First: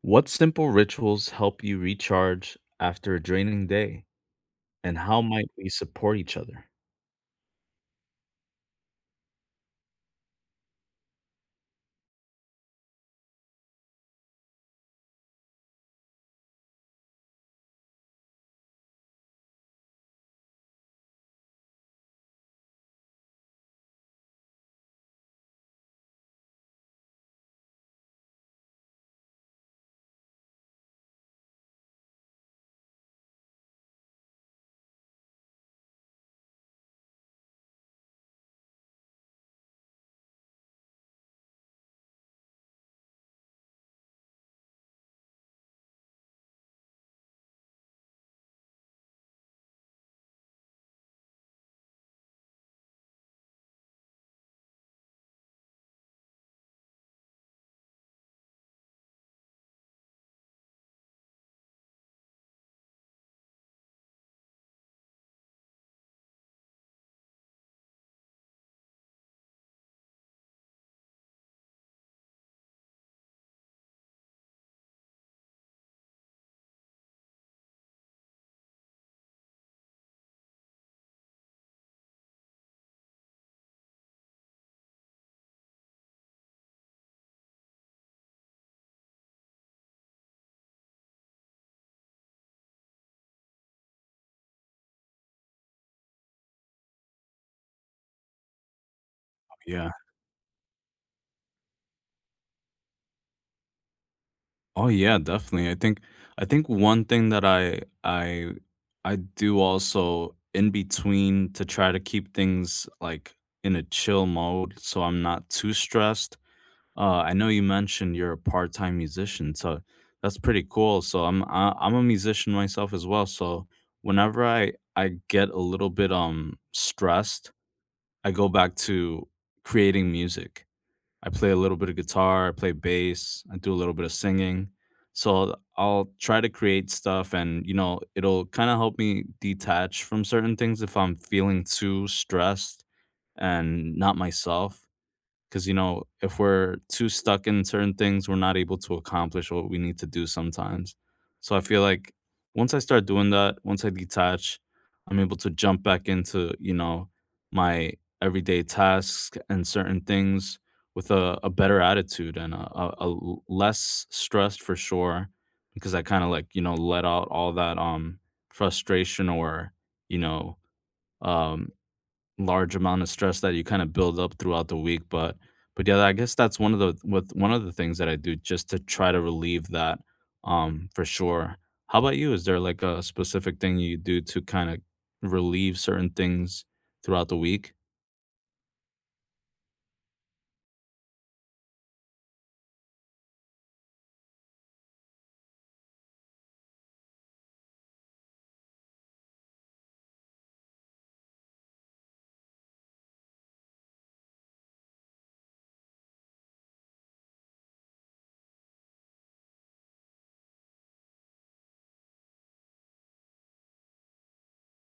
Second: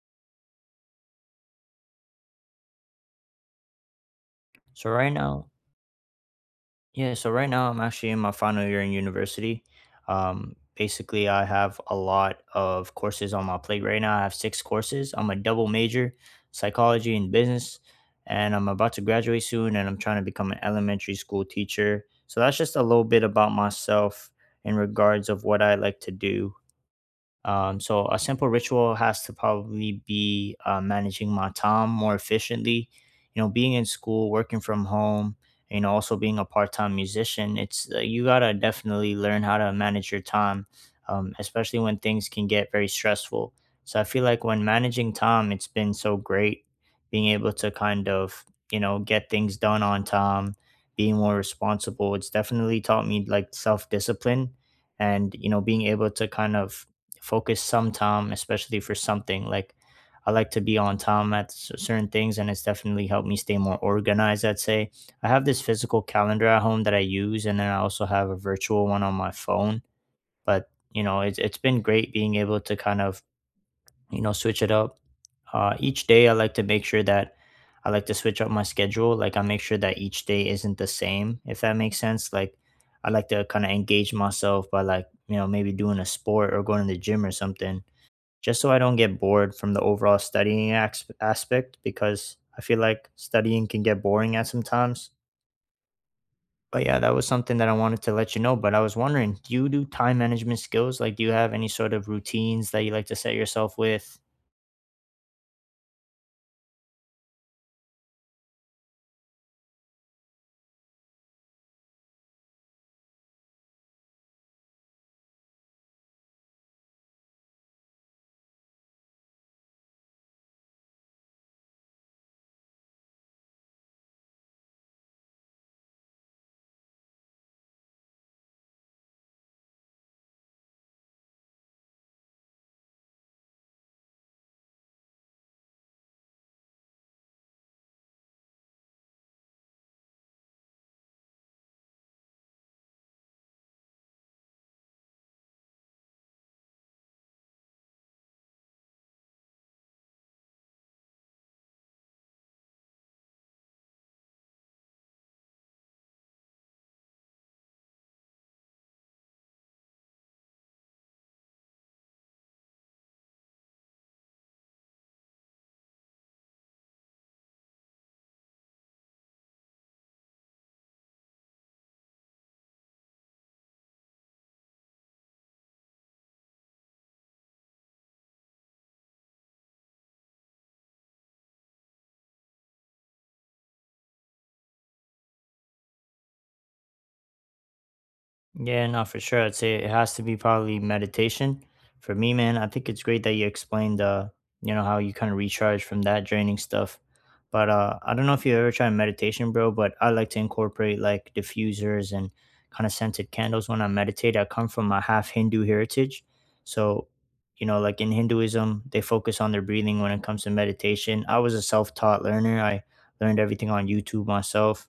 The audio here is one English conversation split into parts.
What simple rituals help you recharge after a draining day, So and right how might now, we support each other? yeah, so right now I'm actually in my final year in university. Basically, I have a lot of courses on my plate right now. I have 6 courses. I'm a double major, psychology and business, and I'm about to graduate soon. And I'm trying to become an elementary school teacher. So that's just a little bit about myself in regards of what I like to do so a simple ritual has to probably be managing my time more efficiently. You know, being in school, working from home, you know, also being a part-time musician, it's you gotta definitely learn how to manage your time, especially when things can get very stressful. So I feel like when managing time, it's been so great being able to kind of you know get things done on time, being more responsible. It's definitely taught me like self-discipline and you know being able to kind of focus some time, especially for something. Like I like to be on time at certain things, and it's definitely helped me stay more organized. I'd say I have this physical calendar at home that I use, and then I also have a virtual one on my phone. But you know, it's been great being able to kind of switch it up. Each day, I like to make sure that I like to switch up my schedule. Like I make sure that each day isn't the same, if that makes sense. Like I like to kind of engage myself by like maybe doing a sport or going to the gym or something just so I don't get bored from the overall studying aspect because I feel like studying can get boring at some times. But yeah, that was something that I wanted to let you know. But I was wondering, do you do Yeah. time management skills? Like, do you have any sort of routines that you like to set yourself with? Oh yeah, definitely. I think one thing that I do also in between to try to keep things like in a chill mode so I'm not too stressed. I know you mentioned you're a part-time musician, so that's pretty cool. So I'm a musician myself as well, so whenever I get a little bit stressed, I go back to creating music. I play a little bit of guitar, I play bass, I do a little bit of singing. So I'll try to create stuff and, you know, it'll kind of help me detach from certain things if I'm feeling too stressed and not myself, because you know if we're too stuck in certain things we're not able to accomplish what we need to do sometimes. So I feel like once I start doing that, once I detach, I'm able to jump back into, you know, my everyday tasks and certain things with a better attitude and a less stressed for sure, because I kind of, like, you know, let out all that frustration or, you know, um large amount of stress that you kind of build up throughout the week. But yeah, I guess that's one of the with one of the things that I do just to try to relieve that, for sure. How about you? Is there like a specific thing you do to kind of relieve certain things throughout the week? Yeah, no, for sure. I'd say it has to be probably meditation. For me, man, I think it's great that you explained, you know, how you kind of recharge from that draining stuff. But I don't know if you ever tried meditation, bro, but I like to incorporate like diffusers and kind of scented candles when I meditate. I come from a half Hindu heritage. So, you know, like in Hinduism, they focus on their breathing when it comes to meditation. I was a self taught learner. I learned everything on YouTube myself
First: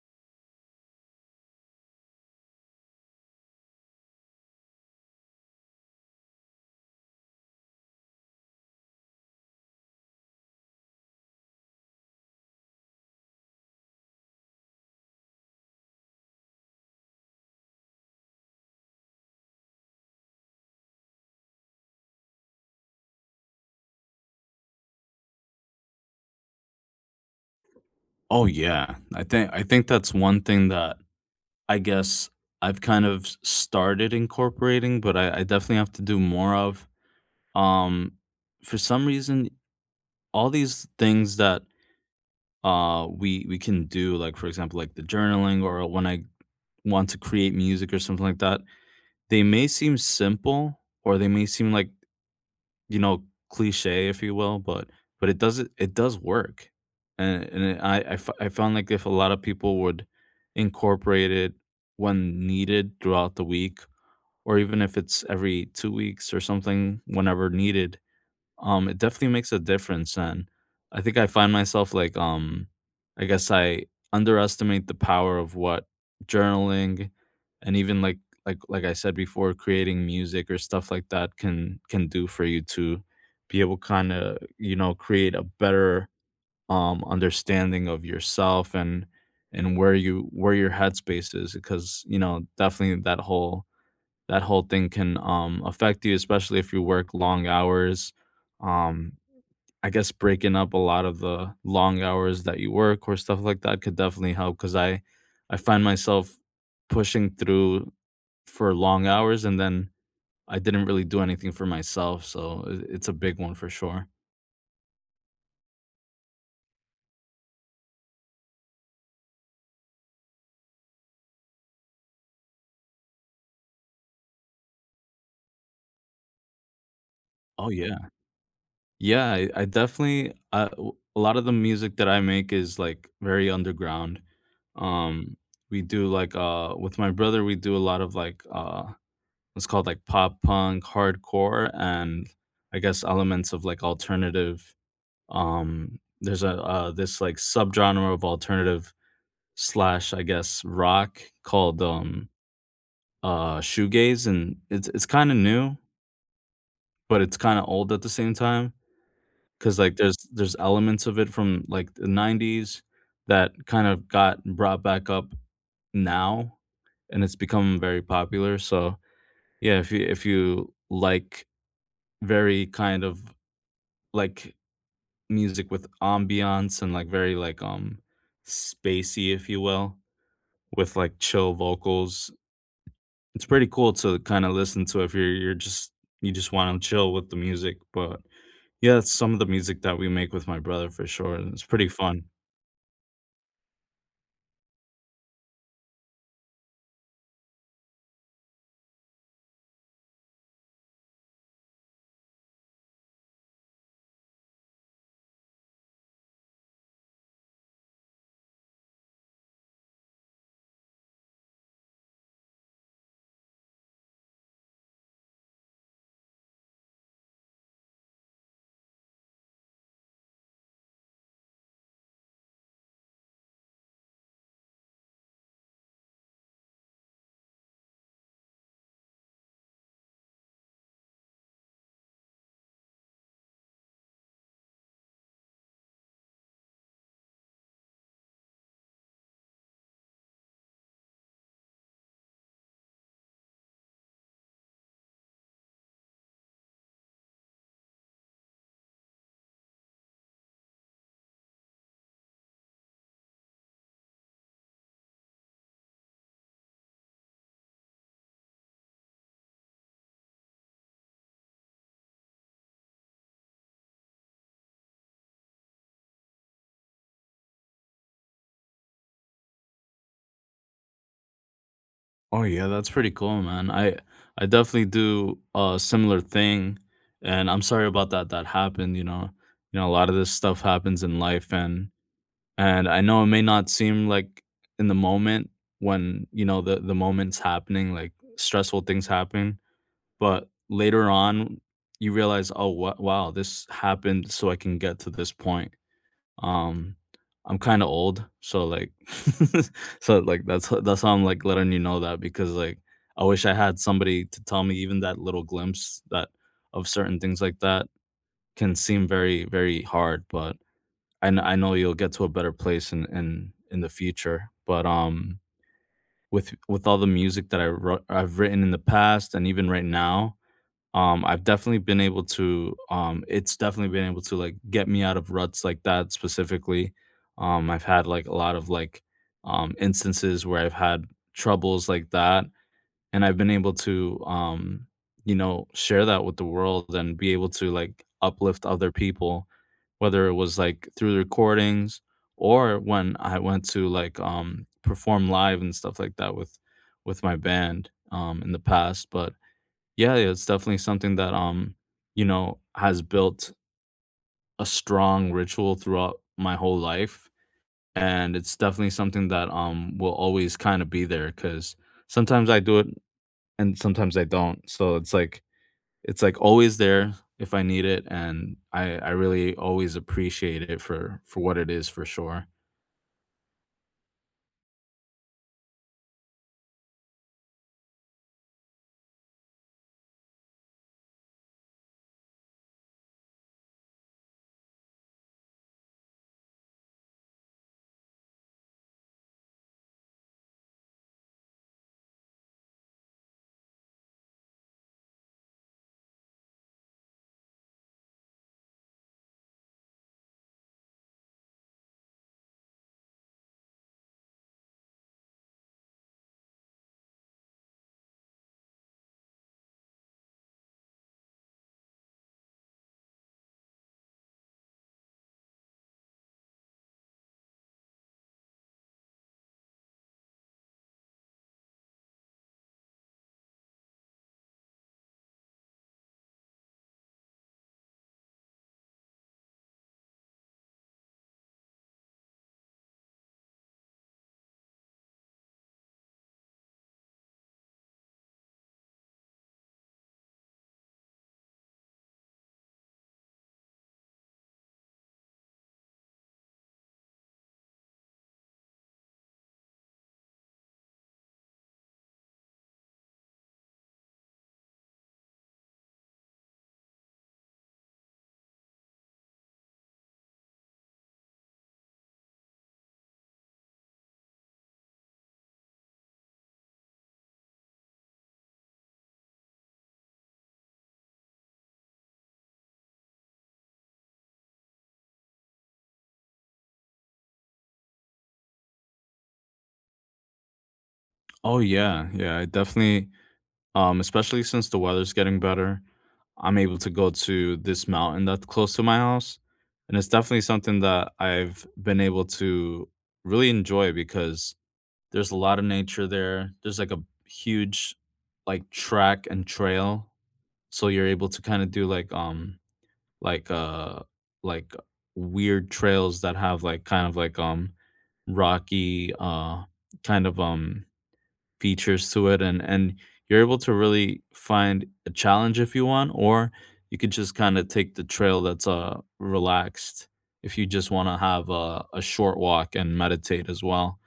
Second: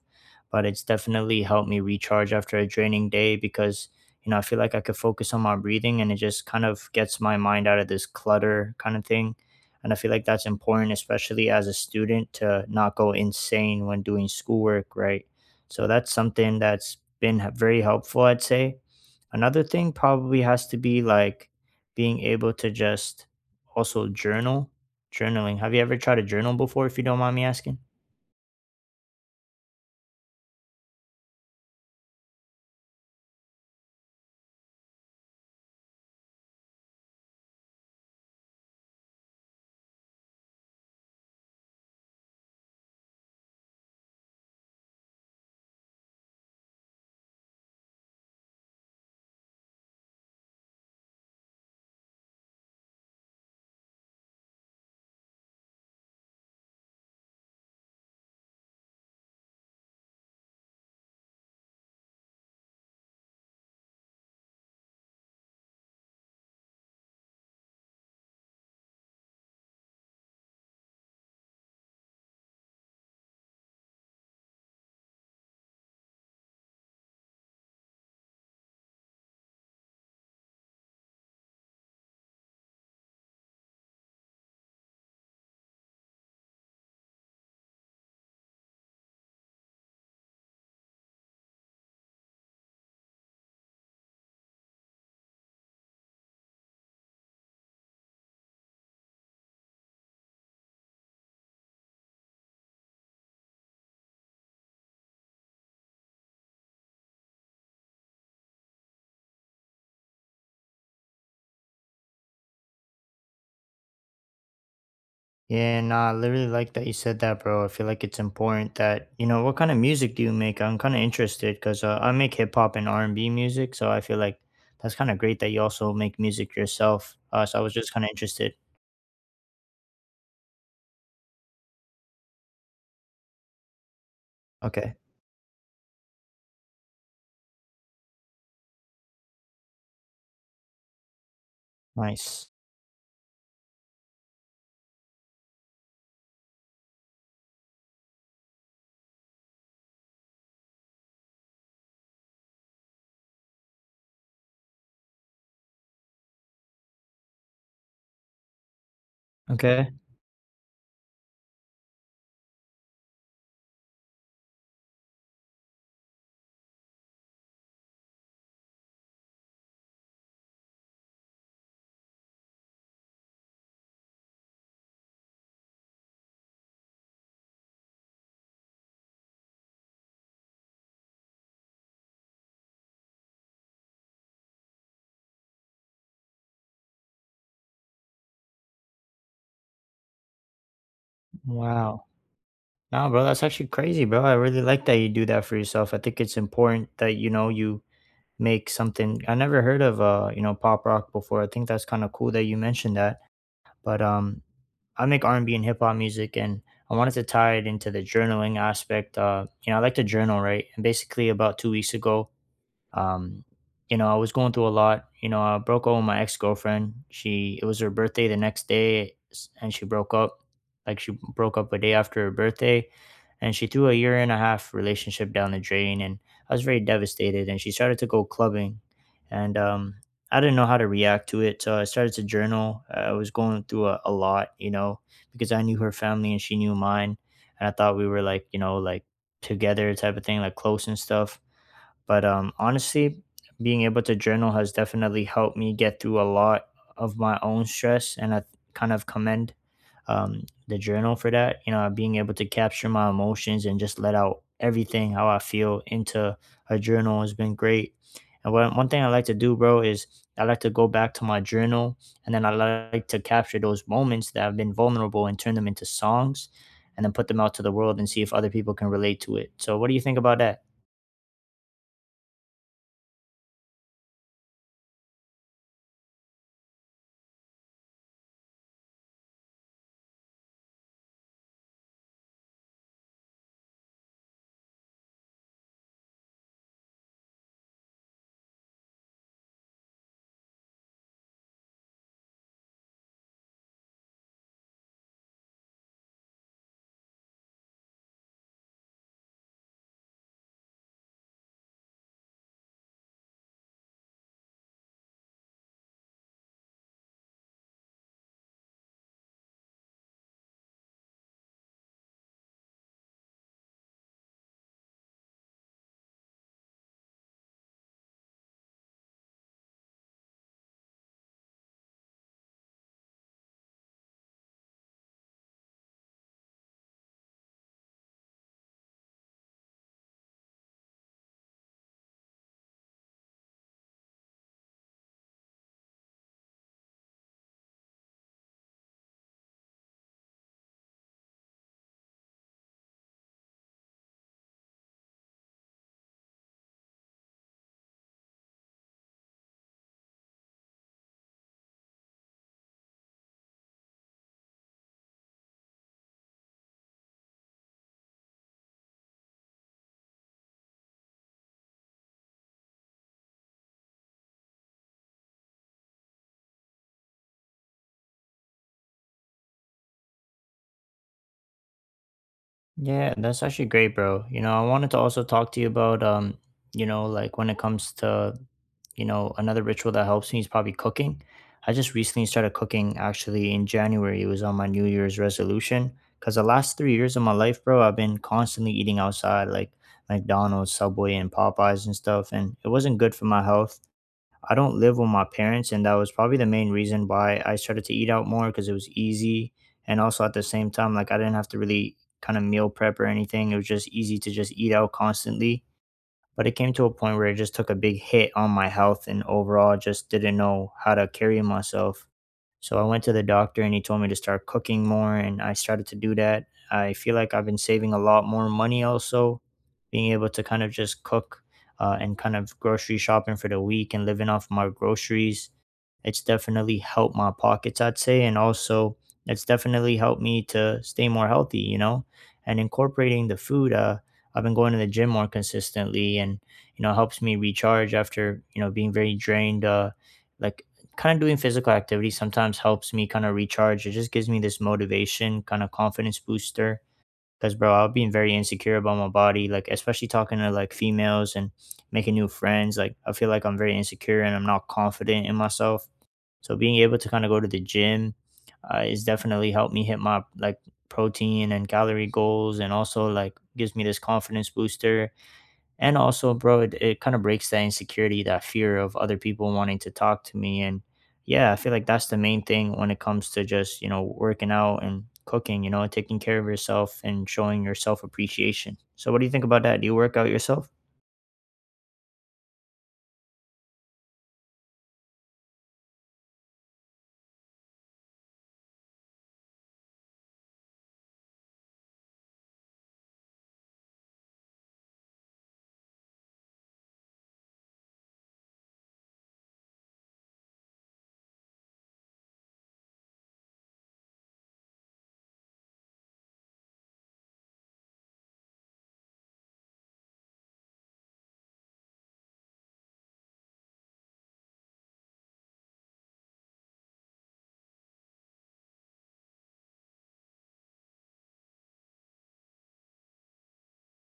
but it's definitely helped me recharge after a draining day because you know I feel like I could focus on my breathing and it just kind of gets my mind out of this clutter kind of thing. And I feel like that's important, especially as a student, to not go insane when doing schoolwork, right? So that's something that's been very helpful, I'd say. Another thing probably has to be like being able to just also journal. Journaling. Have you ever tried to journal before, if you don't mind me asking? Oh yeah. I think that's one thing that I guess I've kind of started incorporating, but I definitely have to do more of. Um for some reason, all these things that we can do, like, for example, like the journaling or when I want to create music or something like that, they may seem simple or they may seem like, you know, cliche, if you will, but it does, it does work. And and it, I, I f- I found, like, if a lot of people would incorporate it when needed throughout the week, or even if it's every 2 weeks or something whenever needed, it definitely makes a difference. And I think I find myself like, I guess I underestimate the power of what journaling and even like I said before, creating music or stuff like that can do for you, to be able kind of, you know, create a better understanding of yourself and and where your headspace is, because you know definitely that whole thing can affect you, especially if you work long hours. um I guess breaking up a lot of the long hours that you work or stuff like that could definitely help, because I find myself pushing through for long hours, and then I didn't really do anything for myself. So it's a big one for sure. Yeah, nah, I literally like that you said that, bro. I feel like it's important that you know what kind of music do you make. I'm kind of interested because I make hip hop and R and B music, so I feel like that's kind of great that you also make music yourself. So I Oh was just kind yeah, of interested. yeah. I definitely. A lot of the music that I make is like very underground. Okay, Um, we do, like, with my brother, we do a lot of like it's called like pop punk, hardcore, and nice. I guess elements of like alternative. There's a this like subgenre of alternative slash, I guess, rock called shoegaze, and it's kind of new, but it's kind of old at the same time, because Okay, like there's elements of it from like the 90s that kind of got brought back up now, and it's become very popular. So yeah, if you like very kind of like music with ambiance and, like, very, like, spacey, if you will, with, like, chill vocals. It's pretty cool to kinda listen to if you're just, you just wanna chill with the music. But yeah, that's some of the music that we make with my brother for sure, and it's pretty wow. fun. Nah, bro, that's actually crazy, bro. I really like that you do that for yourself. I think it's important that you know you make something. I never heard of you know pop rock before. I think that's kind of cool that you mentioned that. But I make R&B and B and hip hop music and I wanted to tie it into the journaling aspect. You know, I like to journal, right? And basically about 2 weeks ago, um you know I was going through a lot you know I broke up with my ex-girlfriend she it was her birthday the next day and she broke up like she broke up a day after her birthday and she threw a year and a half relationship down the drain and I was very devastated and she started to go clubbing and I didn't know how to react to it so I started to journal I was going through a lot you know because I knew her family and she knew mine and I thought we were like you know like together type of thing like close and stuff but honestly, being able to journal has definitely helped me get through a lot of my own stress, and I kind of commend the journal for that. You know, being able to capture my emotions and just let out everything how I feel into a journal has been great. And one thing I like to do, bro, is I like to go back to my journal and then I like to capture those moments that have been vulnerable and turn them into songs and then put them out to the world and see if other people can relate to it. So, what do you think about that? Oh, yeah, that's pretty cool, man. I definitely do a similar thing, and I'm sorry about that happened, you know? You know, a lot of this stuff happens in life, and I know it may not seem like in the moment when, you know, the moment's happening, like, stressful things happen, but later on you realize, "Oh, wa wow, this happened so I can get to this point." Um, I'm kinda old, so, like so, like, that's how I'm like letting you know that, because like, I wish I had somebody to tell me even that little glimpse that, of certain things like that, can seem very, very hard. But and I know you'll get to a better place in in the future. But with all the music that I've written in the past, and even right now, I've definitely been able to like get me out of ruts like that specifically. I've had like a lot of like instances where I've had troubles like that, and I've been able to, you know, share that with the world and be able to like uplift other people, whether it was like through the recordings or when I went to like perform live and stuff like that with my band, in the past. But yeah, it's definitely something that you know, has built a strong ritual throughout my whole life, and it's definitely something that will always kind of be there, because sometimes I do it and sometimes I don't. So it's like always there if I need it, and I really always appreciate it for what it is for sure. Yeah, that's actually great, bro. You know, I wanted to also talk to you about you know, like when it comes to, you know, another ritual that helps me is probably cooking. I just recently started cooking actually in January. It was on my New Year's resolution because the last 3 years of my life, bro, I've been constantly eating outside like McDonald's, Subway, and Popeyes and stuff, and it wasn't good for my health. I don't live with my parents, and that was probably the main reason why I started to eat out more because it was easy. And also at the same time, like I didn't have to really kind of meal prep or anything. It was just easy to just eat out constantly but it came to a point where it just took a big hit on my health and overall just didn't know how to carry myself. So I went to the doctor and he told me to start cooking more and I started to do that. I feel like I've been saving a lot more money also, being able to kind of just cook and kind of grocery shopping for the week and living off my groceries it's definitely helped my pockets, I'd say. And also, it's definitely helped me to stay more healthy, you know, and incorporating the food. I've been going to the gym more consistently and, you know, helps me recharge after, you know, being very drained. Like, kind of doing physical activity sometimes helps me kind of recharge. It just gives me this motivation, kind of confidence booster. Cause bro, I've been very insecure about my body, like especially talking to like females and making new friends. Like I feel like I'm very insecure and I'm not confident in myself. So being able to kind of go to the gym is definitely helped me hit my like protein and calorie goals, and also like gives me this confidence booster. And also, bro, it kind of breaks that insecurity, that fear of other people wanting to talk to me. And yeah, I feel like that's the main thing when it comes to just you know working out and cooking. You know, taking care of yourself and showing yourself appreciation. So, what do you think about that? Do you work out yourself? Oh yeah, yeah, I definitely, especially since the weather's getting better, I'm able to go to this mountain that's close to my house, and it's definitely something that I've been able to really enjoy because there's a lot of nature there. There's like a huge, like, track and trail, so you're able to kinda do, like, like, uh, like weird trails that have like kind of like, rocky, kind of, features to it. And you're able to really find a challenge if you want, or you could just kind of take the trail that's, relaxed, if you just want to have a short walk and meditate as well.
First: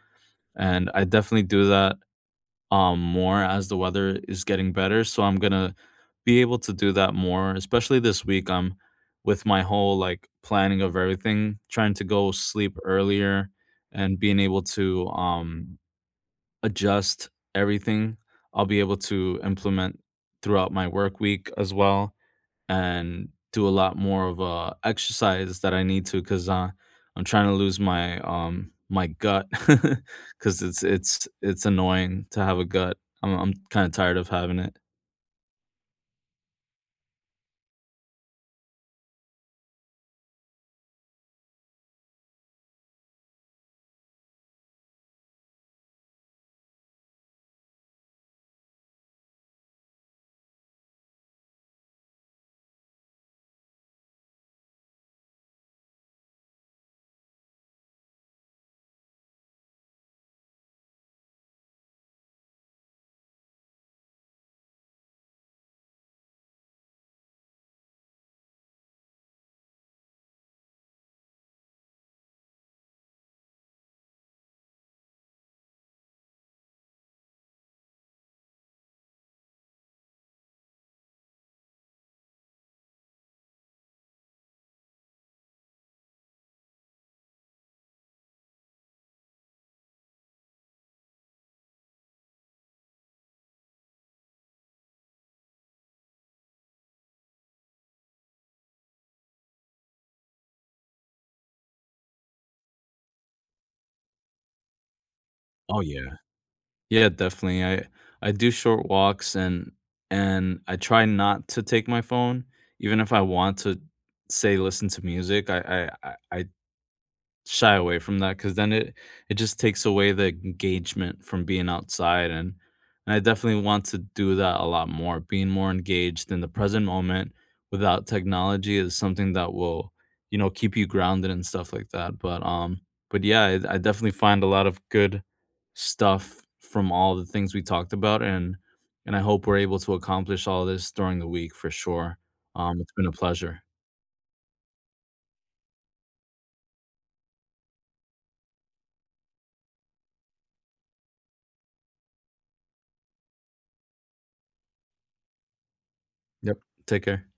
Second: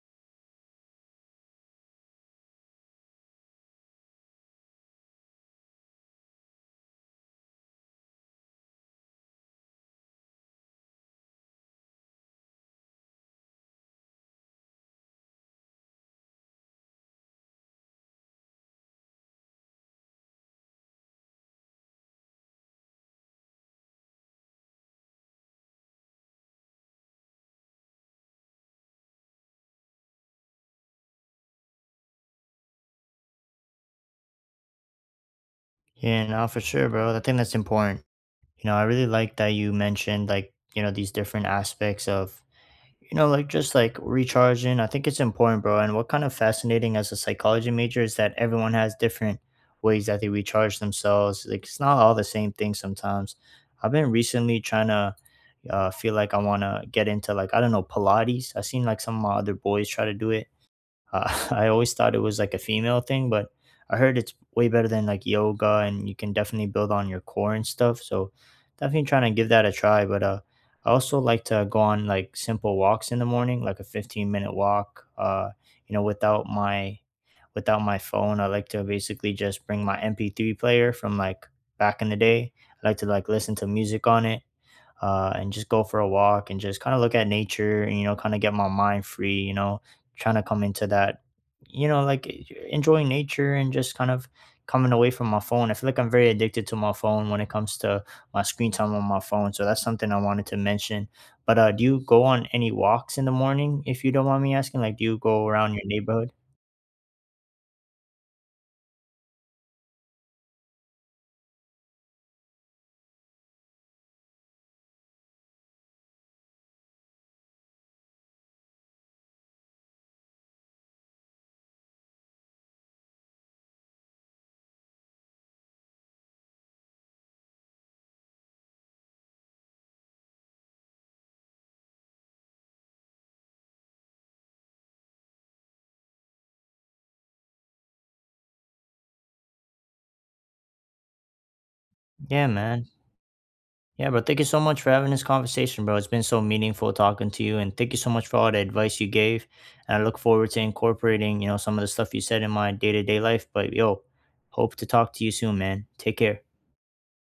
And I definitely do that more as the weather is getting better. So I'm gonna be able to do that more, especially this week. I'm with my whole like planning of everything, trying to go sleep earlier and being able to adjust everything. I'll be able to implement throughout my work week as well, and do a lot more of exercise that I need to, because I'm trying to lose my my gut because it's it's annoying to have a gut. I'm kind of tired of having it. Yeah, no, for sure, bro. I think that's important. You know, I really like that you mentioned like, you know, these different aspects of, you know, like just like recharging. I think it's important, bro. And what kind of fascinating as a psychology major is that everyone has different ways that they recharge themselves. Like it's not all the same thing sometimes. I've been recently trying to feel like I want to get into like, I don't know, Pilates. I've seen like some of my other boys try to do it I always thought it was like a female thing, but I heard it's way better than like yoga, and you can definitely build on your core and stuff. So definitely trying to give that a try. But I also like to go on like simple walks in the morning, like a 15-minute walk. You know, without my phone, I like to basically just bring my MP3 player from like back in the day. I like to like listen to music on it and just go for a walk and just kind of look at nature and you know kind of get my mind free you know trying to come into that you know like enjoying nature and just kind of coming away from my phone I feel like I'm very addicted to my phone when it comes to my screen time on my phone so that's something I wanted to mention but do you go on any walks in the morning if you don't mind me asking like do you go around Oh your yeah. neighborhood Yeah, definitely. I do short walks, and I try not to take my phone, even if I want to say listen to music. I I I shy away from that, because then it just takes away the engagement from being outside. And I definitely want to do that a lot more. Being more engaged in the present moment without technology is something that will, you know, keep you grounded and stuff like that. But yeah, I definitely find a lot of good stuff from all the things we talked about, and I hope we're able to accomplish all this during the week for sure. yeah man It's been a pleasure. Yeah, bro. Thank you so much for having this conversation, bro. It's been so meaningful talking to you, and thank you so much for all the advice you gave. And I look forward to incorporating, you know, some of the stuff you said in my day to day life. But yo, hope to talk to you soon, man. Take care. Yep. Take care.